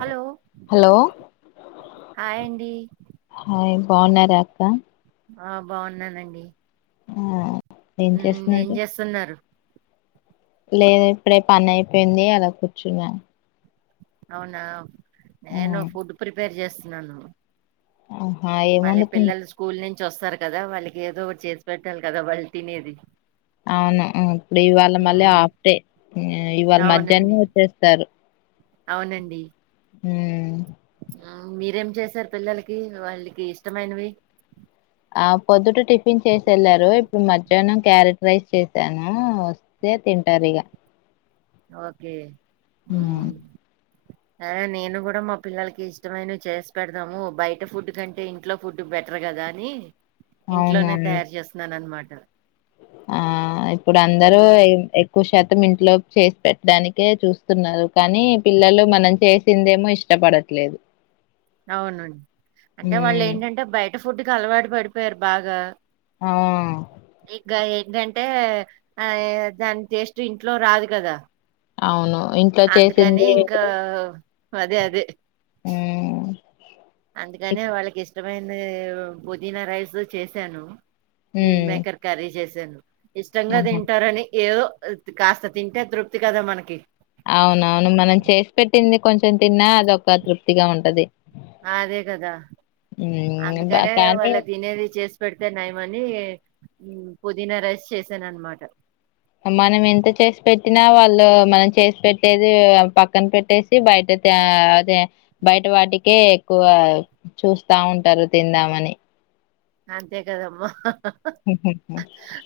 Hello hello hi అండి hi బాగున్నారా అక్క ఆ బాగున్నానండి ఆ ఏం మ్మ్ ఏం చేస్తున్నారు చేస్తున్నారు లేదు ఇప్పుడే పని అయిపోయింది అలా కూర్చున్నాను అవునా నేను ఫుడ్ ప్రిపేర్ చేస్తున్నాను ఆహా ఏం మళ్ళీ వండుతున్నా పిల్లలు స్కూల్ నుంచి వస్తారు కదా వాళ్ళకి ఏదో ఒకటి చేసి పెట్టాలి కదా వాళ్ళు తినేది అవును ఇప్పుడు ఇవాళ మళ్ళీ మ్మ్ హాఫ్ డే ఇవాళ అవునండి మధ్యాహ్నమే వచ్చేస్తారు అవునండి అవును అవ్ మీరేం చేసారు పిల్లలకి వాళ్ళకి ఇష్టమైనవి ఆ పొద్దుటే టిఫిన్ చేసి వెళ్లారు ఇప్పుడు మధ్యాహ్నం క్యారెట్ రైస్ చేసాను అదే తింటారు ఇగా ఓకే మ్మ్ అదే నేను కూడా మా పిల్లలకి ఇష్టమైనవి చేసి పెడదాము బయట ఫుడ్ కంటే ఇంట్లో ఫుడ్ బెటర్ కదా అని అవును ఇంట్లోనే అవును తయారు చేస్తున్నాను అనమాట ఆ ఇప్పుడు అందరు మ్మ్ ఎక్కువ శాత తం ఇంట్లో చేసి పెట్టడానికే చూస్తున్నారు కానీ పిల్లలు మనం చేసిందేమో ఇష్టపడతారు లేదు అవును అంటే వాళ్ళు ఏంటాంటే బయట ఫుడ్ కి అలవాటు పడిపోయారు బాగా ఆ ఏంటాంటే ఆ దాని టేస్ట్ ఇంట్లో రాదు కదా అవును ఇంట్లో అందుకని చేసింది ఇంకా ఇప్పుడు, అదే అదే ఉమ్ ఎక్- అందుకనే వాళ్ళకి ఇష్టమైంది పుదీనా రైస్ చేసాను మిల్ ఉమ్ మేకర్ క్యర్రీ చేసాను ఇష్టంగా ఆహా తింటారని ఏదో కాస్త తింటే తృప్తి కదా మనకి అవునవును మనం చేసి పెట్టింది కొంచెం తిన్నా అదొక తృప్తిగా ఉంటది అదే కదా ఉమ్ బ- అందుకనే కానీ వాళ్ళ తినేది చేస్ పెడితే నయమని పుదీనా రైస్ చేసానానమాట మనం ఎంత చేసి పెట్టినా వాళ్ళు మనం చేసి పెట్టేది పక్కన పెట్టేసి బయట అయితే అదే బయట వాటికే ఎక్కువ చూస్తా ఉంటారు తిందామని అంతే కదమ్మా ఓహో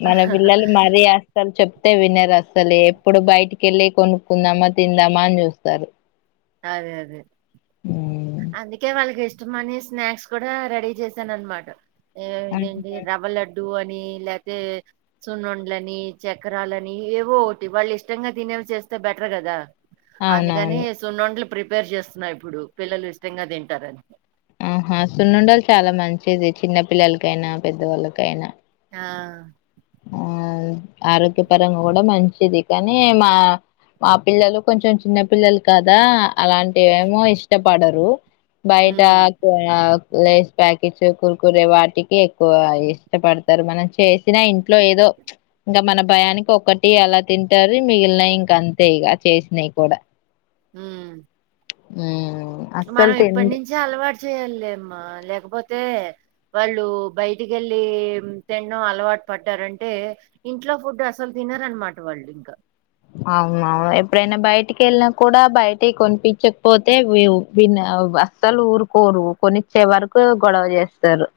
మన పిల్లలు మరీ అస్సల్ చెప్తే వినార అసల్ ఎప్పుడు బయటికి వెళ్ళి కొనుక్కుందామా తిందామా అని చూస్తారు అదే అదే ఉమ్. అందుకే వాళ్ళకి ఇష్ట ఇష్టమని స్నాక్స్ కూడా రెడీ చేశాను అనమాట ఇదేంది రవ్వ లడ్డ్ అని ల్యాతే సున్నుండలు అని చక్రాలని ఏవో ఒకటి వాళ్ళు ఇష్టంగా తినే ఇంట్లో చేస్తే బెటర్ కదా అందుకని అవునవును సున్నుండలు ప్రిపేర్ చేస్తున్నా ఇప్పుడు పిల్లలు ఇష్టంగా తింటారని ఆహా సున్నుండలు చాలా మంచిది చిన్న పిల్లలకైనా పెద్దవాళ్ళకైనా ఆ ఆ ఆరోగ్య పరంగా కూడా మంచిది కానీ మా మా పిల్లలు కొంచెం చిన్న పిల్లలు కదా అలాంటి ఏమో ఇష్టపడరు బయటా ఆ హ్మ్. కు లేస్ ప్యాకెట్స్ కురుకురే వాటికి ఎక్కువ ఇష్టపడతారు మనం చేసిన ఇ ఇంట్లో ఏదో ఇంకా మన భయానికి ఒక్కటి అలా తింటారు మిగిలినయి ఇంక అంతే ఇక చేసినాయి కూడా ఉమ్ ఉమ్ మనం ఇప్పటి నుంచే అలవాటు చేయాలలేమ్మా లేకపోతే వాళ్ళు బయటికి వెళ్ళి తినడం అలవాటు పడ్డారంటే ఇంట్లో ఫుడ్ అసలు తినరనమాట వాళ్ళు ఇంకా అవునువును ఎప్పుడైనా బయటికి వెళ్ళినా కూడా బయటికి కొనిపించకపోతే విన్న అస్సలు ఊరుకోరు కొనిచ్చే వరకు గొడవ చేస్తారు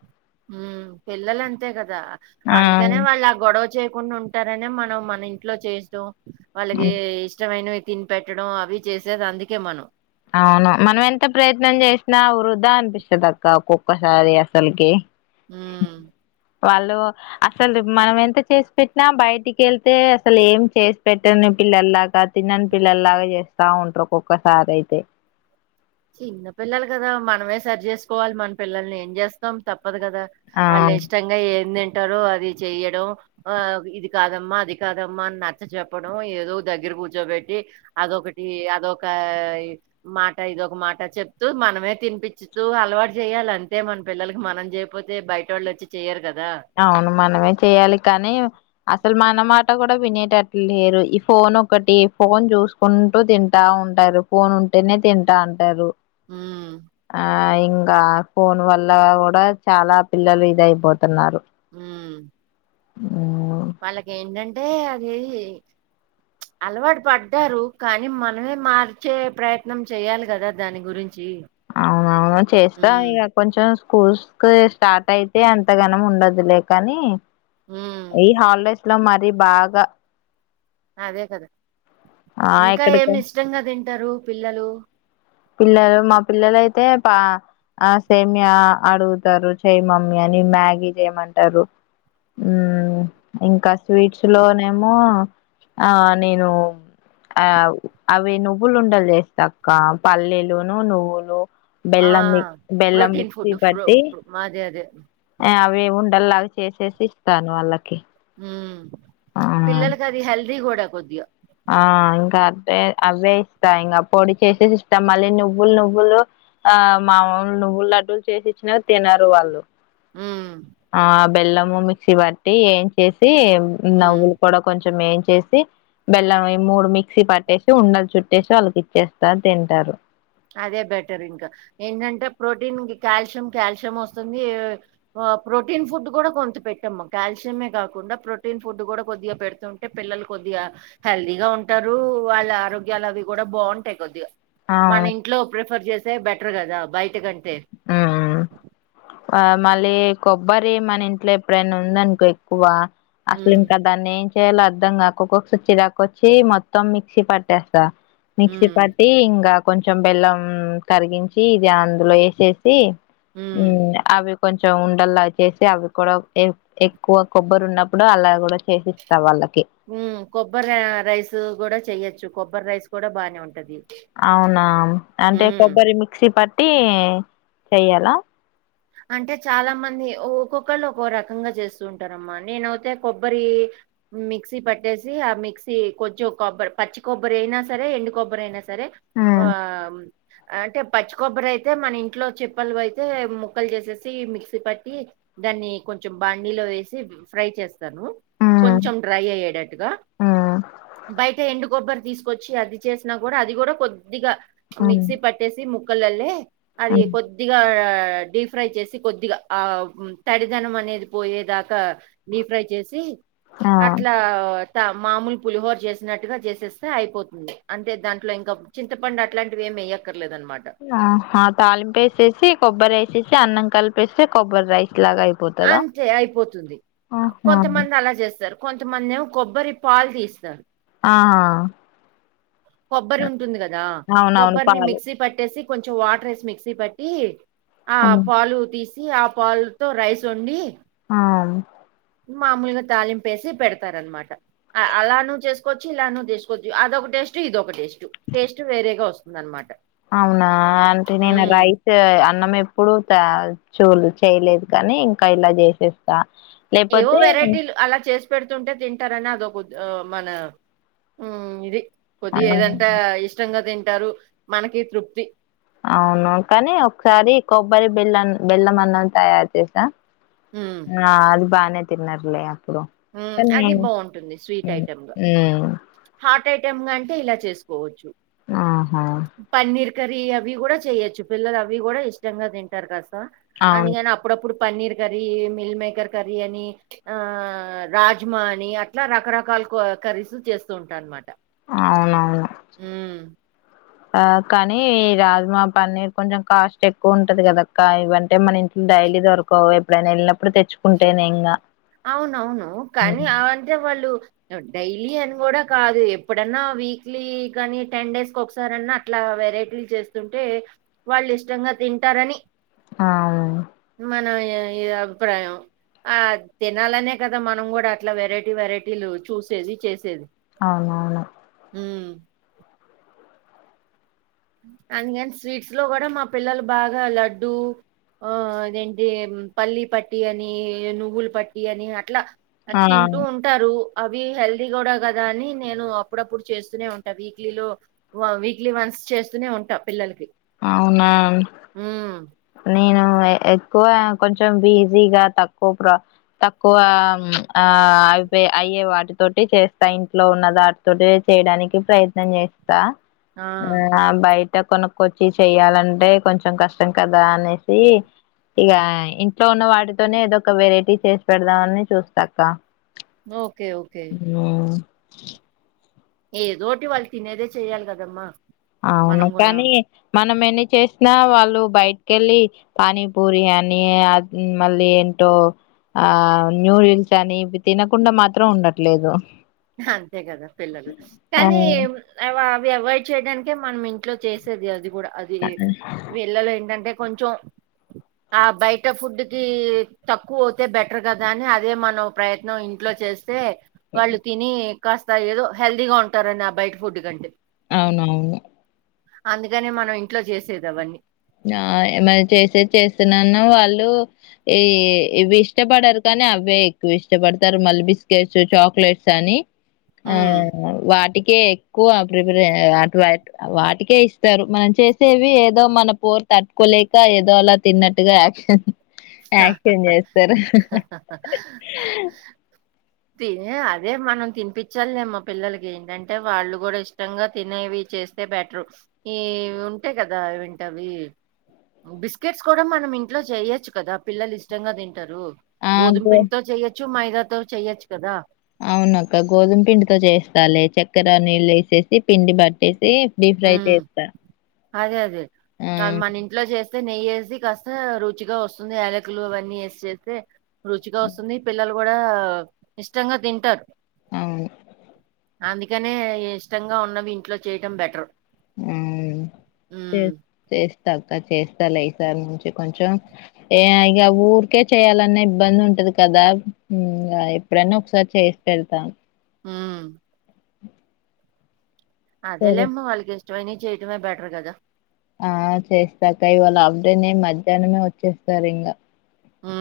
ఉమ్ పిల్లలంతే కదా ఆ అందుకనే వాళ్ళు ఆ గొడవ చేయకుండా ఉంటారనే మనం మన ఇంట్లో చేసో వాళ్ళకి హ్మ్. ఇష్టమైన తిని పెట్టడం అవి చేసేది అందుకే మనం అవును మనం ఎంత ప్రయత్నం చేసినా వృధా అనిపిస్తది అక్క ఒక్కొక్కసారి అసలకి ఉమ్ వాళ్ళు అసలు మనం ఎంత చేసి పెట్టినా బయటికి వెళ్తే అసలు ఏం చేసి పెట్టంని పిల్లల్లాగా తిన్ననీ పిల్లల్లాగా చేస్తా ఉంటారు ఒక్కొక్కసారి అయితే చిన్న పిల్లలు కదా మనమే సరి చేసుకోవాలి మన పిల్లల్ని ఏం చేస్తాం తప్ప దు కదా వాళ్ళు ఆ ఇష్టంగా ఏం తి అంటారు అది చెయడం ఆ ఇది కాదమ్మా అది కాదమ్మా అని నచ్చ చెెప్పడం ఏదో దగ్గర కూర్చోబెట్టి అదొకటి అదొక మాట ఇదొ ఒక మాట చెప్తూ మనమే తినిపించుతూ అలవాటు చేయాలి అంతే మన పిల్లలకి మనం చేయపోతే బయట వాళ్ళ వచ్చి చేయరు కదా అవును మనమే చెయాలి కానీ అసలు మన మాట కూడా వినేటట్లు లేరు ఈ ఫోన్ ఒకటి ఫోన్ చూసుకుంటూ తింటా ఫోన్ ఉంటేనే తింటా అంటారు ఉమ్ ఆ ఇంకా ఫోన్ వల్ల కూడా చాలా పిల్లలు ఇది అయిపోతున్నారు హ ఉమ్ వాళ్ళకి ఏంటంటే అది అలవాటు పడ్డారు కానీ మనమే మార్చే ప్రయత్నం చేయాలి కదా దాని గురించి అవునవును చేస్తా హ్మ్. ఇక కొంచెం స్కూల్స్ స్టార్ట్ అయితే అంత గనం ఉండదులేకని హ్మ్. ఈ హాలిడేస్ మరీ బాగా అదే కదా ఆ ఇంకా ఎక్కడికో ఏమి ఇష్టంగా తింటారు పిల్లలు పిల్లలు మా పిల్లలు అయితే పా ఆ సేమ్య అడుగుతారు చేయి మమ్మీ అని మ్యాగీ చేయమంటారు ఉమ్ ఇంకా స్వీట్లో ఏమో ఆ నేను ఆ అవి నువ్వులుండలు చేస్తా అక్క పల్లిలును నువ్వులు ఆ! బెల్లం మిక్ బెల్లం ప్రోటీన్ మిక్సీ ఫుడ్ ఫ్రో పట్టి ప్ర అదే. అదే. ఆ అవి ఉండల్లాగా చేసేసి ఇస్తాను వాళ్ళకి ఉమ్ ఆ పిల్లలకి అది హెల్దీ కూడా కొద్దిగా ఆ ఇంకా అదే అవే ఇస్తా ఇంకా పొడి చేసేసి ఇస్తా మళ్ళీ నువ్వులు నువ్వులు ఆ మా వాళ్ళు నువ్వులు లడ్డులు చేసి ఇచ్చిన తినరు వాళ్ళు హ్మ్. ఆ బెల్లము మిక్సీ బట్టి ఏం చేస్ సి హ్మ్. నవ్వులు కూడా కొంచెం ఎంచేసి బెల్లం ఈ మూడు మిక్సీ పట్టేసి ఉండలు చుట్టేసి వాళ్ళకి ఇచ్చేస్తారు తింటారు అదే బెటర్ ఇంకా ఏంటంటే ప్రోటీన్ కాల్షియం కాల్షియం వస్తుంది ప్రోటీన్ ఫుడ్ కూడా కొంత పెట్టమ్మ కాల్షియమే కాకుండా ప్రోటీన్ ఫుడ్ కూడా కొద్దిగా పెడుతుంటే పిల్లలు కొద్దిగా హెల్తీగా ఉంటారు వాళ్ళ ఆరోగ్యాలు అవి కూడా బావుంటాయి కొద్దిగా మన అవును ఇంట్లో ప్రిఫర్ చేసే బెటర్ కదా బయట కంటే ఉమ్. ఆ మళ్ళీ కొబ్బరి మన ఇంట్లో ఎప్పుడైనా ఉందనుకో ఎక్కువ అసలు హ్మ్. ఇంకా దాన్ని ఏం చేయాలి అర్ధం కాక ఒక్కొక్క సారి చిరాకు వచ్చి మొత్తం మిక్సీ పట్టేస్ గ మిక్సీ హ్మ్ పట్టి ఇంకా కొంచెం బెల్లం కరిగించి ఇది అందులో ఎసేసి సి హ్మ్ మ్ అవి కొంచెం ఉండల్లా చేసి అవి కూడా ఎ ఎక్కువ కొబ్బరున్నప్పుడు అలా కూడా చేసిస్తా వాళ్ళ ఉమ్ కొబ్బరి రైస్ కూడా చెయొచ్చు కొబ్బరి రైస్ కూడా బానే ఉంటది అవునా అంటే హ్మ్. కొబ్బరి మిక్సీ పట్టి చెయ్యాల అంటే చాలా మంది ఒక్కొక్కళ్ళు ఒకోరకంగా చేస్తూ ఉంటారమ్మా నేనవుతే కొబ్బరి మిక్సీ పట్టేసి ఆ మిక్సీ కొంచెం కొబ్బరి పచ్చి కొబ్బరి అయినా సరే ఎండు కొబ్బరయినా సరే సరే ఆ అంటే పచ్చి కొబ్బరయితే మన ఇంట్లో చెప్పల్వయితే ము క్కలు చేసేసి మిక్సీ పట్టి దాన్ని కొంచెం బాండిలో వేసి ఫ్రై చేస్ స్తాను ఆ కొంచెం డ్రై అయేడట్టుగ ఆ బయటే ఎండు కొబ్బరి తీసుకొచ్చి అది చేసినా కూడా అది కూడా కొద్దిగా ఆ మిక్సీ పట్టేసి ముక్కలల్లే అది కొద్దిగా డిఫ్ ఫ్రై చేసి కొద్దిగా ఆ తడిదనం అనేది పోయేదాకా డిఫ్రై చేసి ఆ అట్లా త మామూలు పులిహోర చేసినట్టుగా చేసేస్తే అయిపోతుంది అంటే దాంట్లో ఇంకా చింతపండు అట్లాంటివి ఏమి ఎయక్క ఆ తాలింపు వేసేసి కొబ్బరేసేసి అన్నం కలిపేసి కొబ్బరి రైస్ లాగా అయిపోతదా అంతే అయిపోతుంది ఆహా కొంతమంది అలా చేస్తారు కొంతమంది ఏమో కొబ్బరి పాలు తీస్తారు ఆ కొబ్బరి ఉంటుంది కదా అవునవును కొబ్బరిని పాలు మిక్సీ పట్టేసి కొంచెం వాటర్ వేసి మిక్సీ పట్టి ఆ పాలు తీసి ఆ పాలు తో రైస్ వండి ఆ మాములుగా తాలింపేసి పెడతారనమాట అలాను చేసుకోవచ్చు ఇలాను చేసుకోవచ్చు అదొకటే స్టు ఇదొక టేస్టు టేస్ట్ వేరేగా వస్తుందనమాట అవునా అంటే నేను రైస్ అన్నం ఎప్పుడు తా చూల్ చేయలేదు కానీ ఇంకా ఇలా చేసేస్తా ఏవో లేపోతే వెరైటీలు అలా చేసి పెడుతుంటే తింటారని అదొక మన మ్ ఇది కొద్ది ఆ ఏదంటే ఇష్టంగా తింటారు మనకి తృప్తి అవును కానీ ఒకసారి కొబ్బరి బెల్లం బెల్లం అన్నం తయారు చేసా ఉమ్, ఆ అది బానే తిన్నార్లేఆ పుడో ఉమ్, తన్ని అది బాగుంటుంది మ్ మ్మ్ హార్ట్ ఐటమ్గ అంటే ఇలా చేసుకోవచ్చు ఆహా పన్నీర్ కర్రీ అవి కూడా చెయొచ్చు పిల్లలు అవి కూడా ఇష్టంగా తింటారు కసా అవును అందుకని అప్పుడప్పుడు paneer curry meal maker curry అని రాజ్మా అని అట్లా రకరకాల కర్రీసు చేస్తూ ఉంటా అన్నమాట అవునవును ఆ కానీ రాజమా పన్నీర్ కొంచెం కాస్ట్ ఎక్కువ ఉంటది కదక్క ఇవంటే మన ఇంట్లో డైరి అన్ని దొరకవు ఎప్పుడైనా వెళ్ళినప్పుడు తెచ్చుకుంటేనే ఇంగా అవునవును కానీ ఉమ్. అ అంటే వాళ్ళు డైలీ అని కూడా కాదు ఎప్పుడన్నా వీక్లీ గాని టెన్ డేస్ క ఒకసారన్నా అట్లా వెరైటీలు చేస్తుంటే వాళ్ళు ఇష్టంగా తింటారని అవును ఇగ అభిప్రాయం ఆ తినాలనే కదా మనం కూడా అట్లా వెరైటీ వెరైటీలు చూసేది చేసేది అవునవును ఉం అందుకని స్వీట్స్ లో కూడా మా పిల్లలు బాగా లడ్డూ ఆ అదేంటి పల్లీ పట్టి అని నువ్వులు పట్టి అని అట్లా అది ఆ తింటూ ఉంటారు అవి హెల్దీ కూడా కదా అని నేను అప్పుడప్పుడు చేస్తూనే ఉంటాను వీక్లీలో వీక్లీ వన్స్ చేస్తు నే ఉంటా పిల్లలకి అవునా హ్మ్ నేను ఎక్కువ కొంచెం బిజీగా తక్కువ ప్ర తక్కువ ఆ అయిపో అయ్యే వాటితోటి చేస్తా ఇంట్లో ఉన్నది వాటితోటి చేయడానికి ప్రయత్నం చేస్త ఆ ట ఆ బయట కొనక్కొచ్చి చెయ్యాలంటే కొంచెం కష్టం కదా అనేసి ఇగ ఇంట్లో ఉన్న వాటితోనే ఏదో ఒక వెరైటీ చేసి పెడదామని చూస్తాక్క ఓకే ఓకే అ ఏదోటి వాళ్ళు తినేదే చెయాలి కదమ్మా అవును మనం కూడా కానీ మనం ఎన్ని చేసినా వాళ్ళు బయటక వెళ్ళి పానీపూరి అని మళ్ళీ ఏంటో ఆ న్యూడిల్స్ అని ఇవి తినకుండా మాత్రం ఉండట్లేదు అంతే గదా పిల్లలు ఆ కానీ వా అవాయిడ్ చేయడానికే మనం ఇంట్లో చేసేది అది కూడా అది వీళ్ళలో ఏంటంటే కొంచం ఆ బయట ఫుడ్ కి తక్కువ వోతే బెటర్ కదా అని అదే మనం ప్రయత్నం ఇంట్లో చేస్త సే వాళ్ళు తిని కాస్త ఏదో హెల్దీగా ఉంటారని ఆ బయట ఫుడ్ కంటే అవునవును అందుకనే మనం ఇంట్లో చేసేది అవన్నీ ఆ మరి చేసేది చేస్తునే ఉన్న వాళ్ళు ఈ ఇవి ఇష్టపడారు కానీ అవే ఎక్కువ ఇష్టపడతారు మళ్ళీ బిస్కెట్స్ చాక్లెట్స్ అని ఆ ఉమ్ వాటికి కే ఎక్కువ ప్రిపరే అ వాటికే ఇస్తారు మనం చేసేవి ఏదో మన పోరు తట్టుకోలేక ఏదో అలా తిన్నట్టుగా యాక్షన్ యాక్షన్ చేస్తారు తినే అదే మనం తినిపించాలి లేమ్మా పిల్లలకి ఏంటంటే వాళ్ళు కూడా ఇష్టంగా తినేవి చే స్తే బెటరు ఈ ఉంటాయి కదా ఎంటవి బిస్కెట్స్ కూడా మనం ఇంట్లో చేయొచ్చు కదా పిల్లలు ఇష్టంగా తింటారు ఆ గోధుమ గో పిండితో చెయ్యొచ్చు మైదాతో చెయ్యొచ్చు కదా అవునక్క గోధుమ పిండితో చేస్తలే చక్కెర నీళ్ళు ఎసేసి పిండి [unintelligible] డి ఫ్రై హ్మ్. చేస్త అదే అదే మన ఇంట్లో చే నెయ్యేసి కాస్త రుచిగా వస్తుంది యాలకులు అవన్నీ వేసి చేస్తే రుచిగా వస్తుంది పిల్లలు కూడ ఇష్టంగ తింటారు అవును అందుకనే ఇష్టంగ ఉన్నవి ఇంట్లో చేయటం బెటర్ హు చే హ్మ్. చెస్ చేస్తలే ఈసారి నుంచి కొంచెం ఇక ఊరికే చేయాలనే ఇబ్బంది ఉ కదా ఎప్పుడన ఒకసారి చేసి పెడతాం ఊ సరే అదేలేెమ్మ వాళ్ళకి ఇష్టమైనివి చేయటమే బెటర్ గదా ఆ చేస్తాక ఇవాళ ఆఫ్డేనే మధ్యాహ్నమే వచ్చేస్తారు ఇగ హూ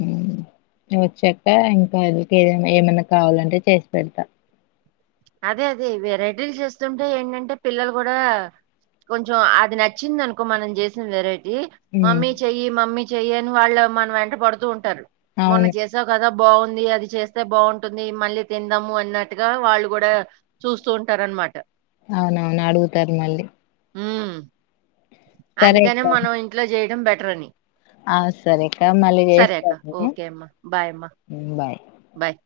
ఉ మీరు వచ్చాక ఇంకా [unintelligible] ఏ ఏమైన్నా కావాలంటే చేసి పెడతా అదే అదే వెరైటీలు చేస్తుంటే ఏంటంటే పిల్లలు కూడ కొంచెం అది నచ్చింది అనుకో మనం చేసిన వె [unintelligible] ఉమ్ మమ్మీ చెయ్యి మమ్మీ చెయ్యి అని వాళ్ళు మన వెంట పడుతూ ఉంటారు మొన అవును చేసావు కదా బాగుంది అది చేస్తే బాగుంటుంది మళ్ళీ తిందాము అన్నట్టుగా వ కూడ చూస్తూ ఉంటారనమాట అవునవును అడుగుతారు మళ్ళీ ఉ సరే అందుకనే అక్క మనం ఇంట్లో చేయడం బెటర్ అని ఆ సరేక్క మళ్ళీ సరే అక్క చేస్తలే ఓకే అమ్మా బాయ్ అమ్మా బాయ్ బాయ్